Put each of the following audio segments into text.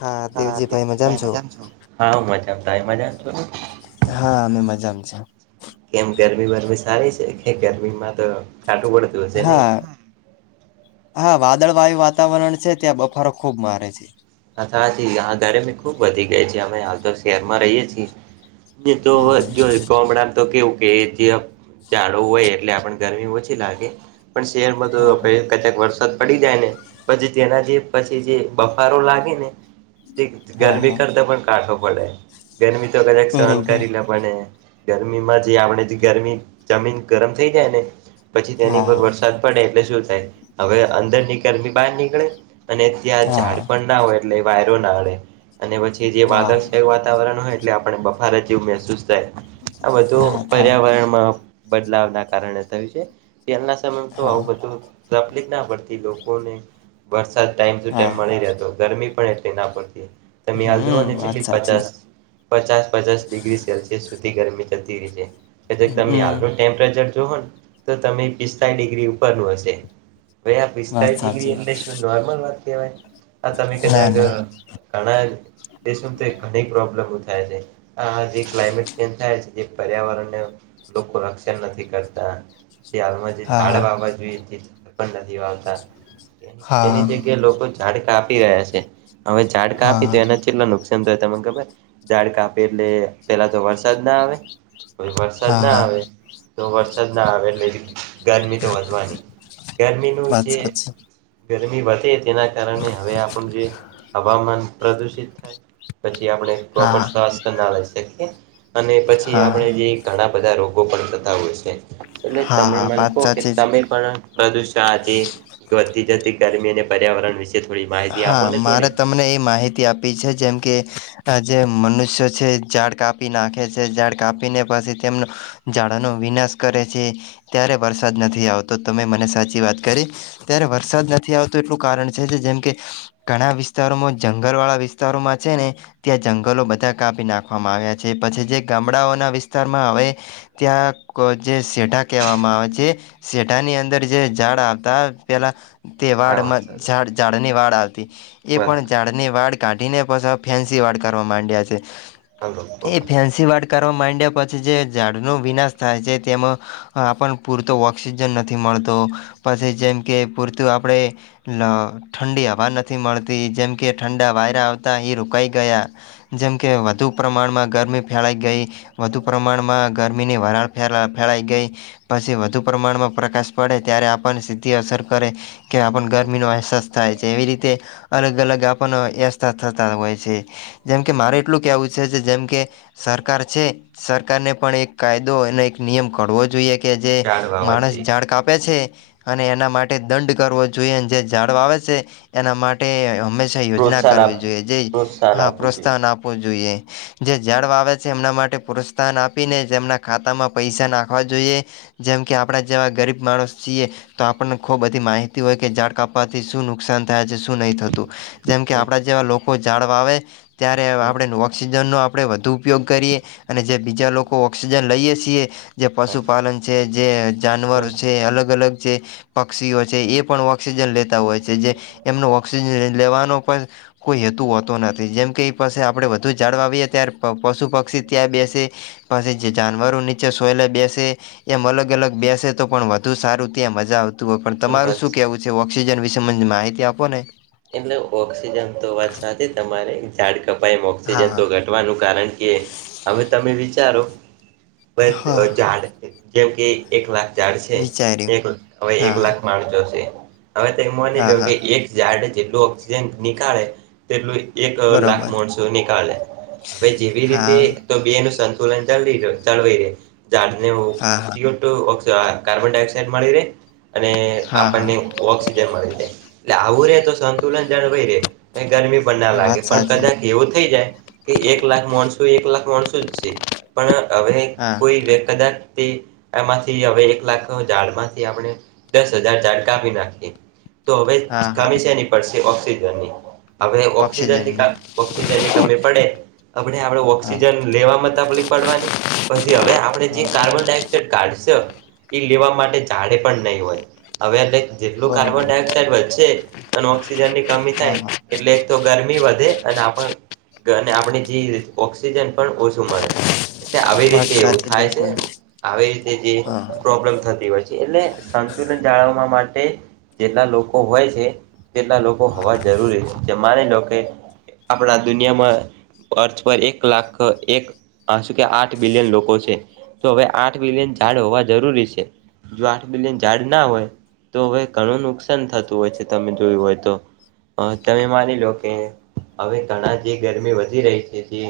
હા દેવજી ભાઈ મજામાં છો? ાું મજા મજા છો હા અમે મજામાં છે કેમ ગરમી વરમી સારી છે કે ગરમીમાં તો કાટું વડ હા હા વાદળ વાયુ વાતાવરણ છે ત્યાં બફારો ખુબ મારે છે. હચ આ ગરમી ખુબ વધી ગઈ છે અમે હાલ તો શહેર માં રહીએ છીએ હમ તો હમ જો ગમડા તો કેવું કે જે ડો હોય એટલે આપ ગરમી ઓછી લાગે. પણ શહેરમાં તો હા કચાક વરસાદ પડી જાય ને પછી તેના જે પછી જે બફારો લાગે. હા ગરમી હા કરતા પણ કાઠો પડે ગરમી તો કદા સહન બરોબર કરી લ પણ ગરમીમાં જે આપણે ગરમી જમીન ગરમ થઈ જાય ને. પછી તેની હા પર હા વરસાદ પડે એટલે શું થાય હવે અંદર ની ગરમી બહાર નીકળે. અને ત્યાં હા ઝાડ પણ ના હોય એટલે વાયરો ના અડે અને પછી જે હા વાદળછાયું વાતાવરણ હોય એટલે આપણે બફારા જેવું મહેસૂસ થાય આ બધું હા થાય પર્યાવરણમાં બદલાવ ના કારણે થયું છે તેલના સમય તો હા આવું બધું તકલીફ ના પડતી લોકોને વરસાદ ટાઈમ ટુ ટાઈમ હા મળી રહેતો ગરમી પણ એટલી ના પડતી હતી તમે આ હમ જોવાને છે વાત કે સાચી પચાસ પચાસ પચાસ ડિગ્રી સેલ્સિયસ સુધી ગરમી જતી રહી છે. કે તમે હમ હાલનું ટેમ્પરેચર જુવ ને તો તમે પિસ્તાળ ડિગ્રી ઉપરનું હશે. હવે આ વાત પિસ્તાવીસ ડિગ્રી સાચી એટલે શું આ નોર્મલ વાત કેવાય. ના ના ઘણી પ્રોબ્લેમ [unintelligible] થાય છે. હા હજી ક્લાઇમેટ ચેન્જ થાય છે જે પર્યાવરણને લોકો રક્ષણ નથી કરતા જે હાલમાં જે હા ઝડ હા બાબત નદી આવતા હા એની જગ્યા લોકો ઝાડકા આપી રહ્યા છે. હવે ઝાડકા આપી હા હા દ એનાથી કેટ નુકસાન થય તમને ખબર દાડ કાપે એટલે પેલા તો વરસાદ ના આવે કો વરસાદ હા ના હા આવે તો વરસાદ ના આવે એટલે ગરમી તો વધવાની. ગરમીનું વાત જે સાચી ગરમી વધે તેના કારણે હવે આપણું જે હવામાન પ્રદુષિત થાય પછી આપણે પ્રોપર હા સ્વાસ્થ ના લઈ શકીએ અને પછી હા હા આપણે જે ઘણા બધા રોગો પણ થતા હોય છે એટલે હા તમે હા મન વાત કહ કે સાચી છે. તમે પણ પ્રદુષણ આજે વધતી જતી ગરમી અને પર્યાવરણ વિશે થોડી માહિતી આપો હા ને મારે થોડી તમને એ માહિતી આપી છે જેમ કે આ જે મનુષ્યો છે ઝાડ કાપી નાખે છે ઝાડ કાપી ને પછી તેમનું ઝાડાનો વિનાશ કરે છે ત્યારે વરસાદ નથી આવતો તમે મને સાચી વાત કરી. ત્યારે વરસાદ નથી આવતો એટલું કારણ છે જેમ કે ઘણા વિસ્તારોમાં જંગલ વાળા વિસ્તારોમાં છે ને ત્યાં જંગલો બધા કાપી નાખવામાં આવ્યા છે પછી જે ગામડાઓના વિસ્તારમાં હવે ત્યાં જે સેઢા કહેવામાં આવે છે. શેટાની અંદર જે ઝાડ આવતા પેલા તે હા વાળમાં વરસાદ ઝાડ ઝાડની વાળ આવતી એ પણ વરસાદ ઝાડ વાડ કાઢીને પછ ફેન્સી વાડ કરવા માંડ્યા છે એ ફેન્સી સીીવાડકારો માંડ્યા પછી જે ઝાડનો વિનાશ થાય છે તેમાં આપણ પૂરતો ઓક્સિજન નથી મળતો પછી જેમ કે પૂરતું આપણે ઠંડી હવા નથી મળતી જેમ કે ઠંડા વાયરા આવતા અહી રોકાઈ ગયા જેમકે વધુ પ્રમાણમાં ગરમી ફેળઈ ગઈ વધુ પ્રમાણમાં ગરમીની વરાળે ફેલાઈ ગઈ પછી વધુ પ્રમાણમાં પ્રકાશ પડે ત્યારે આપણને સીધી અસર કરે કે આપણ ગરમી ન શસ્તાાય જે એવી રીતે અલગ અલગ આપણ વસ્થા થતા હોય છે. જેમ કે મારે એટલું કેવું છે જેમ કે સરકાર છે સરકારને પણ એક કાયદો અને એક નિયમ કડવો જોઈએ. કે જે ઝાડ વાવા માણસ જોઈએ ઝાડ કાપે છે અને એના માટે દંડ કરવો જોઈએ જે ઝાડો આવે છે એના માટે હંમેશા યોજના પ્રોત્સાહન આપ કરવી જોઈએ જે પ્રોત્સાહન હા આપવું જોઈએ પ્રોત્સાહન આપવું જોઈએ. જે જાઝડ વા આવે છે એમના માટે પ્રોત્સાહન આપીને જેમના ખાતામાં પૈસા નાખવા જોઈએ. જેમ કે આપણા જેવા ગરીબ માણસ છીએ તો આપણને ખૂબ બધી માહિતી હોય કે ઝાડ કાપવાથી શું નુકસાન થાય છે શું નહીં થતું જેમ કે હમ આપણા જેવા લોકો જાડ વાવે ત્યારે હમ આપણે ઓઑક્સિજનનો આપણે વધુ ઉપયોગ કરીએ અને જે બીજા લોકો ઓક્સિજન લઈએ છીએ જે પશુપાલન છે જે જાનવર હમ. છે અલગ અલગ જે પક્ષીઓ છે એ પણ ઓક્સિજન લેતા હોય છે જે એમનો ઓક્સિજન લેવાનો પણ કોઈ હેતુ હોતો નથી જેમકે એ પાસે આપણે વધુ ઝાડવા આવીએ ત્યાર પશુ પક્ષી ત્યાં બેસે પછી જે જાનવરો નીચે સોયલે બેસે એમ અલગ અલગ બેસે તો પણ વધુ સારું ત્યાં મજા આવ. ું હોય પણ તમારું શું વાત કેવું છે ઓક્સિજન વિશે માહિતી આપો ને એટલે ઓક્સિજન તો વાત સાથે તમા ઝાડ કપાઈ ઓક્સિજન હા તો ઘટ કારણ કે હવે તમે વિચારો હા ઝાડ જેમ કે એક લાખ ઝાડ છે વિચાર્યું એક હવે હા એક હા લાખ માણ જોશે હવે તો એ માની હા લો હા કે એક ઝાડે જેટલું ઓક્સિજન નીકળે તેટલું એક લાખ બરોબર માણસો નીકાળે હવે જેવી રીતે હા તો બે એ ન સંતુલન ચ ચળવાઈ રહે ઝાડને હા હા કાર્બન ડાયક્સાઇડ મળી ર અને હા હા આપણને ઓક્સિજન મળી જ એટલે આવું રે તો સંતુલન જન હોય રે ગરમી ના આ લાગે વાત પણ સાચી કદાચ એવું થઈ જાય કે એક લાખ માણસું એક લાખ માણસું જ છે પણ હવે હા કોઈ કદા તે આમાંથી હવે એક લાખ ઝાડમાંથી આપણે દસ હજાર ઝાડ કાપી નાખીએ તો હવે હા હા કામી છેની પડશે ઓક્સિજનની હવે ઓક્સજનની ઓક્સિજનની ઓક્સિજન ની કમી પડે આપડ આપડ હા ઓક્સિજન લેવામાં તકલીફ પડવાની પછી હવે આપડે હા જે બરોબર કાર્બન ડાયોક્સાઇડ કાઢશે એ લેવા માટે જાડે પણ નહીં હોય હવે એટ જેટલું કાર્બન બરોબર ડાયોક્સાઇડ વધશે ઓક્સિજન ની કમી હા થાય હા એટલે એક તો ગરમી વધે અને આપ અને આપણે જે ઓક્સિજન પણ ઓછું મળે એટલે આવી વાત રીતે એવું સાચી થાય છે બિલકુલ આવી રીતે જે હા હા પ્રોબ્લેમ થતી હોય છે એટલે સંતુલન જાળવવા માટે જેટલા લોકો હોય છે તેલા લોકો હા હોવા હા જરૂરી છે જે માની લો કે આપણા દુનિયામાં અર્થ પર એક લાખ એક આ શું કે આઠ બિલિયન લોકો છે તો હવે આઠ બિલિયન ઝાડ હોવા જરૂરી છે જો આઠ બિલિયન ઝાડ ના હોય તો હવે ઘણું નુકસાન થતું હોય છે તમે જોયું હોય તો તમે માની લો કે હવે ઘણા જે ગરમી વધી રહી છે જે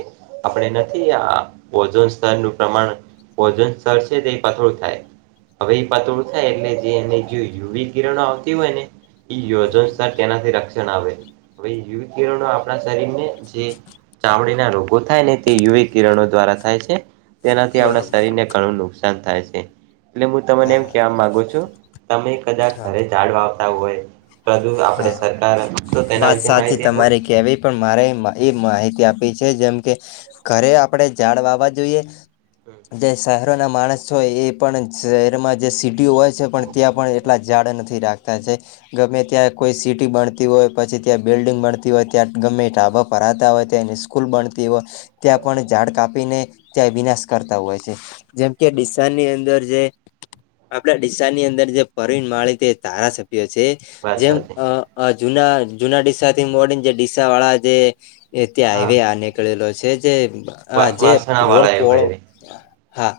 આપણે નથી આ ઓજન સ્તરનુંું પ્રમાણ ભજન સર છે તે પાથોળું થાય હવે એ પાતળું થાય એટલે જે એને યુવ કિરણો આવતી હોય ને યોજન તેનાથી રક્ષણ આવેયવિરણો આપણા શરીરને જે ચામડીના રોગો થાય ને તે યુવ કિરણો દ્વારા થાય છે તેનાથી આપણા બરોબર શરીર ને ઘણું નુકસાન થાય છે એટલે હું તમને હા એમ હા કેવા માંગુ છું તમે કદા હા ઘરે ઝાડ વાવતા હોય પ્રદુ આપણે હા સરકાર તો તેના વાત વિશે સાચી માહિતી આપો ને તમારે કહેવી પણ મારે એ માહિતી આપી છે જેમ કે ઘરે આપણે ઝાડ વાવા જોઈએ જે શહેરોના માણસ છ એ પણ શહેરમાં જે સીડીઓ હોય છે પણ ત્યાં પણ એટલા ઝાડે નથી રાખતા છે ગમે ત્યાં કોઈ સિટી બણતી હોય પછી ત્યાં બિલ્ડિંગ બણતી હોય ત્યાં ગમે ઢાબા ભરાતા હોય ત્યાં એની સ્કૂલ બણતી હોય. ત્યાં પણ ઝાડ કાપીને ત્યાં વિનાશ કરતા હોય છે. જેમ કે ડીસા ની અંદર જે આપણા ડીસ્સા ની અંદર જે પરવીન માળી તે ધારાસભ્યો છે વાત જેમ. સાથે અ અ જુના જુના ડીસા થી મોડીને જે ડીસા વાળા જે હા [unintelligible] નીકળેલો છે જે વા આ જે વાસણા રોડ વાળા એવું પોળો ભાઈ હા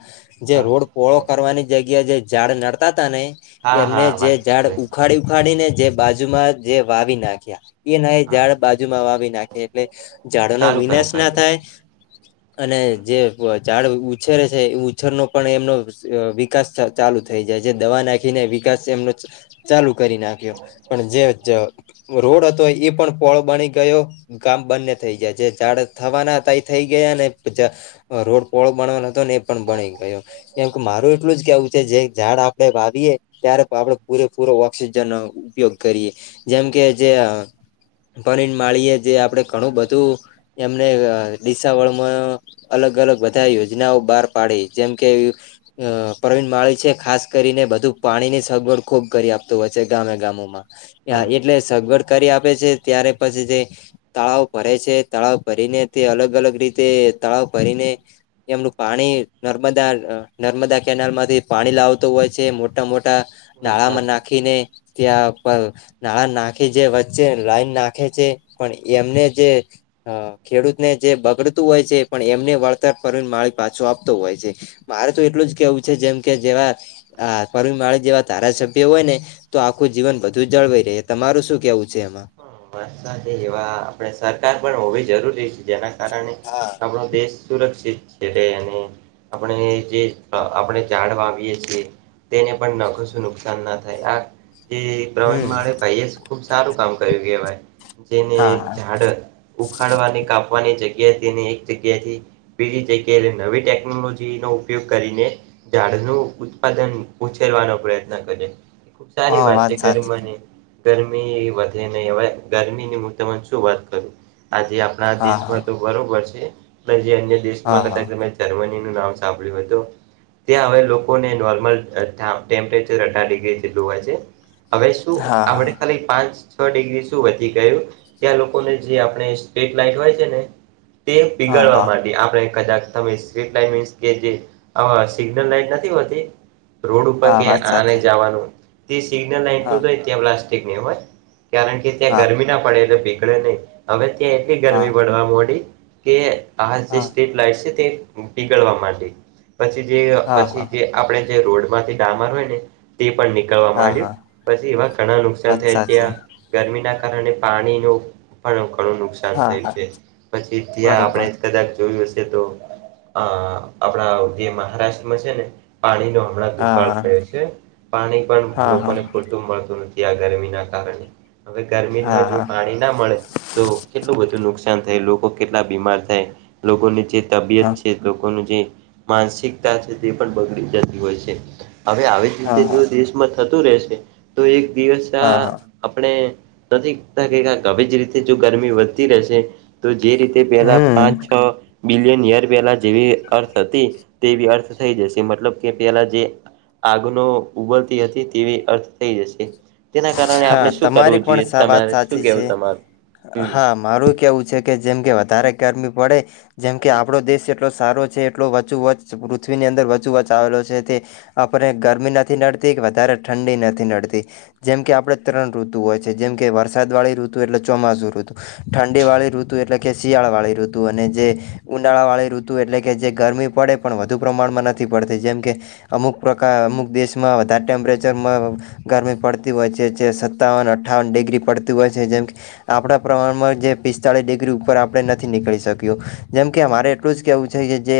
જે હા રોડ પોળો કરવાની જગ્યા જે ઝાડ નડતા તા ને હા એમને હા જે વાત ઝાડ સાંભળે ઉ ઉખાડી ઉખાડીને જે બાજુમાં જે વાવી નાખ્યા એ ના એ હા ઝાડ બાજુમાં વાવી નાખે એટલે ખુબ ઝાડો નો સારું વિનાશ કામ ના કર્યું થાય અને હા જે ઝાડ ઉછેરે છે એ ઉછેરનો પણ એમનો વિ વિકાસ ચાલુ થઈ જાય જે દવા નાખીને વિકાસ એમનો ચાલુ કરી નાખ્યો પણ જે જ રોડ હતો એ પણ પોળો બની ગયો ગામ બંને થઈ જાય જે ઝાડ થવાના હતા એ થઈ ગયા ને રોડ પોળો બનવાનો હતો ને એ પણ બની ગયો કેમ કે મારું એટલું જ કેવું છે જે ઝાડ આપ વાવીએે ત્યારે [inaudible] પૂરેપૂરો ઓક્સિજન ઉપયોગ કરીએ જેમ કે જે પણી માળીએ જે આપડણે ઘણું બધું એમને ડીશા વળમાં અલગ અલગ બધા યોજનાઓ બાર પાડે જેમ કે અ પ્રવીણ માળી છે ખાસ કરીને બધું પાણી ની સગવડ ખુબ કરી આપતું હોય છે ગામે ગામોમાં હા એટલે સગવડ કરી આપે છે ત્યારે પછી જે તળાવ ભરે છે તળાવ ભરીને તે અલગ અલગ રીતે તળાવ ભરીને એમનું પાણી નર્મદા નર્મદા કેનાલ માંથી પાણી લાવતું હોય છે મોટા મોટા વાત નાળા માં સાચી. નાખીને ત્યાં પર ધાળા નાખી જે વચ્ચે લાઈન નાખે છે પણ એમને જે હ ખેડૂતને જે બગડતું હોય છે પણ એમને પડતર પડે પાછું આપતો હોય છે મારે તો એટલું જ કેવું છે જેમ કે જેવા હા [unintelligible] જેવા ધારાસભ્ય હોય ને તો આખું જીવન બ જળ [unintelligible] તમારું શું કેવું છે એમાં એવા આપણે સરકાર પણ હોવી જરૂરી છે જેના કારણે હા આપણું દેશ સુરક્ષિત છે એની આપણે જે આપણે જાડ વાવીએ છીએ તેને પણ ન કશું નુકસાન ના થાય આ પ્રવણ માળે ભાઈએ ખુબ સારું કામ કર્યું કેવાય જેને હા ઝાડ ઉખાડવાની કાપવાની જગ્યે તે ને એક જગ્યાથી બીજી જગ્યાએ નવી ટેકનોલોજી નો ઉપયોગ કરીને ઝાડ નું ઉત્પાદન ઉછેરવાનો પ્રયત્ન કરે સારી હા વાત છે સાચી [unintelligible] ગરમી વધે નઈ અવે ગરમીની [unintelligible] શું વાત કરું આજે આપણા હા દેશમાં બરોબર છે પન જે અન્ય હા દેશમાં.. હા જર્મનીનું નામ સાંભળ્યું હતું ત્યાં હવે લોકોને નોર્મલ ટેમ્પરેચર અઢાર ડિગ્રી જેટલુ હોય છે. હવે શું હા હા હા હા હા આપડી ખાલી પાંચ છ ડિગ્રી શું વધી ગયું ત્યાં લોકોને જે આપણે સ્ટ્રીટ લાઈટ હોય છે ને તે પીગળવા હા માડી આપણે કદાચ તમે સ્ટ્રીટ લાઈ કે જે સિગ્નલ લાઈટ નથી હોતી રોડ ઉપર કે વાત આને સાચી જાવાનું તે સિગ્નલટનુ હા ત્યાં પ્લાસ્ટિક હોય કારણ કે ત્યાં હા ગરમી ન પડે એટલે પીગળે નઈ હવે ત્યાં એટલી હા ગરમી પડવા મોડી કે આ જે હા સ્ટ્રીટ લાઈટ સે તે પીગળવા માડી પછી જે હા પછી જે આપણે જે રોડ માંથી ડામર હોય ને તે પણ નીકળવા હા માંડ્યું હા પછી એવા ઘણા નુકસાન વાત થઈ ગયા સાચી ગરમી ના કારણે પાણી નુ પણ ઘણું નુકસાન હા થયું હા છે પછી ત્યાં બરોબર આપણે કદાચ જોયું હશે તો અ આપણા જે મહારાષ્ટ્રમાં છે ને પાણીનો હણાં દુકાળ હા પેઅ છે પાણી પણ હા હા લોકોને પુરતું મળતું નથી આ ગરમી ના કારણે હવે હા ગરમીમાં જો હા પાણી ના મળે. તો કેટલું બધું નુકસાન થાય લોકો કેટલા બીમાર થાય લોકોની જે તબિયત હા છે. લોકો જે માનસિકતા છે તે પણ બગડી જતી હોય છે હવે આવી. હા રીતે હા જો હા દેશમાં થતું રહેશે તો એક દિવસ હા આ હા આપણે નથીતા આવી જ રીતે જો ગરમી વધતી રહેશે. તો જે રીતે પેલા હમ પાંચ છ બિલિયન યર પહેલા જેવી અર્થ હતી તેવી અર્થ થઈ જશે મતલબ કે પેલા જે આગનો ઉગરતી હતી તેવી અર્થ થઈ જશે તેના કારણે હા આપણે શું તમારી કરવું પણ જોઈએ વાત તમારે શું સાચી કેવું છે તમારું હમ હા મારું કેવું છે કે જેમ કે વધારે ગરમી પડે જેમકે હમ આપડો દેશ એટલો એટલો સારો છે એટલો વચોવચ‌ પૃથ્વીની અંદર વચોવચ આવેલો છે તે આપણે ગરમી નથી નડતી કે વધારે ઠંડી નથી નડતી જેમ કે આપણે ત્રણ ઋતુ હોય છે જેમ કે વરસાદવાળી ઋતુ એટલે ચોમાસુ ઋતુ ઠંડીવાળી ઋતુ એટલે કે શિયાળાવાળી ઋતુ અને જે ઉનાળાવાળી ઋતુ એટલે કે જે ગરમી પડે પણ વધુ પ્રમાણમાં નથી પડતી જેમ કે અમુક પ્રકાર અમુક દેશમાં વધારે ટેમ્પરેચરમાં ગરમી પડતી તી હોય છે જે સત્તાવન અઠ્ઠાવન ડિગ્રી પડતી હોય છે જેમ કે આપણા પ્રમાણમાં જે પિસ્તાળસ ડિગ્રી ઉપર આપણે નથી નીકળી શક્યો જેમ કે અમારે એટલું જ કેહેવું છે કે જે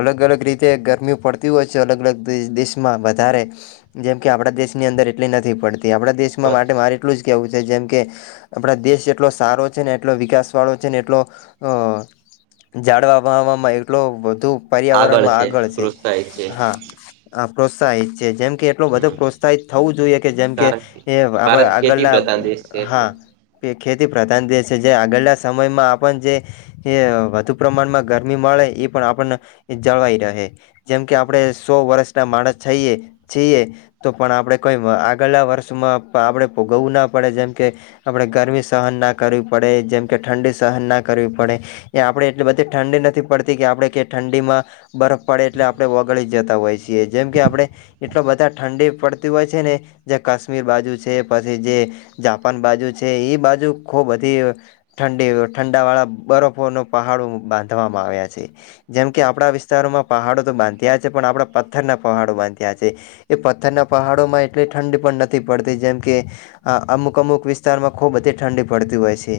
અલગ અલગ રીતે ગરમી પડતી હોય છે અલગ અલગ દેશમાં વધારે જેમ કે આપણા દેશની અંદર એટલી નથી પડતી આપણા દેશમાં માટે બસ મારે એટલું જ કેવું છે જેમ કે આપણા દેશ એટલો સારો છે ને એટલો વિકાસ વાળો છે ને એટલો અ જાડવા વાવામાં એટલો વધુ પર્યાવરણમાં આગળ છે હા આ પ્રોત્સાહિત છે જેમ કે એટલો બધો હમ પ્રોત્સાહિત થવું જોઈએ કે જેમ કે કારણ એ આપ ભારત ખેતી આગળના પ્રધાન દેશ છે હા એટલે ખેતી પ્રધાન દેશ છે જે આગળના સમયમાં આપણ જે એ વધુ પ્રમાણમાં ગરમી મળે એ પણ આપણને જળવાઈ રહે જેમ કે આપડણે સો વર્ષ ના માણસ છઈએ છીએ તો પણ આપડણે કોઈ આગલા વર્ષ કમાં આપણે ભોગવવું ના પડે જેમ કે આપડણે ગરમી સહન ના કરવી પડે જેમ કે ઠંડી સહન ના કરવી પડે એ આપણેે એટલે બધી ઠંડી નથી પડતી કે આપણેે કે ઠંડી માં બરફ પડે એટલે આપણે ઓગળી જતા હોય છીએ જેમ કે આપણે એટલો બધા ઠંડી પડતી હોય છે ને કાશ્મીર બાજુ છે પછી જે જાપાન બાજુ છે એ બાજુ ખૂબ બધી ઠંડી ઠંડાવાળા બરફોનો પહાડો બાંધવામાં આવ્યા છે જેમ કે આપણા વિસ્તારોમાં પહાડો તો બાંધ્યા છે પણ આપણા પથ્થરના પહાડો બાંધ્યા છે એ પથ્થરના પહાડોમાં એટલે ઠંડી પણ નથી પડતી જેમ કે અમુક અમુક વિસ્તારમાં ખૂબધી ઠંડી પડતી હોય છે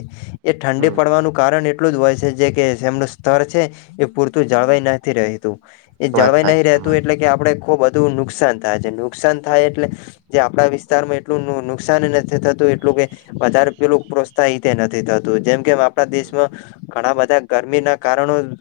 એ ઠંડે હમ પડવાનું કારણ એટલું જ હોય છે જે કેમનું સ્તર છે એ પૂરતું જળવાઈ નથી રતું એ વાત જળવાઈ નહિ સાચી રહેતું તમારી. એટલે કે આપડે ખુબ બધું નુકસાન થાય છે નુકસાન થાય એટલે જે આપડા વિસ્તારમાં એટલું નુકસાન નથી થતું એટલું કે વધારે પેલું પ્રોત્સાહિત નથી થતું જેમ કેમ આપણા હમ દેશમાં ઘણા બધા ગરમી ના કારણો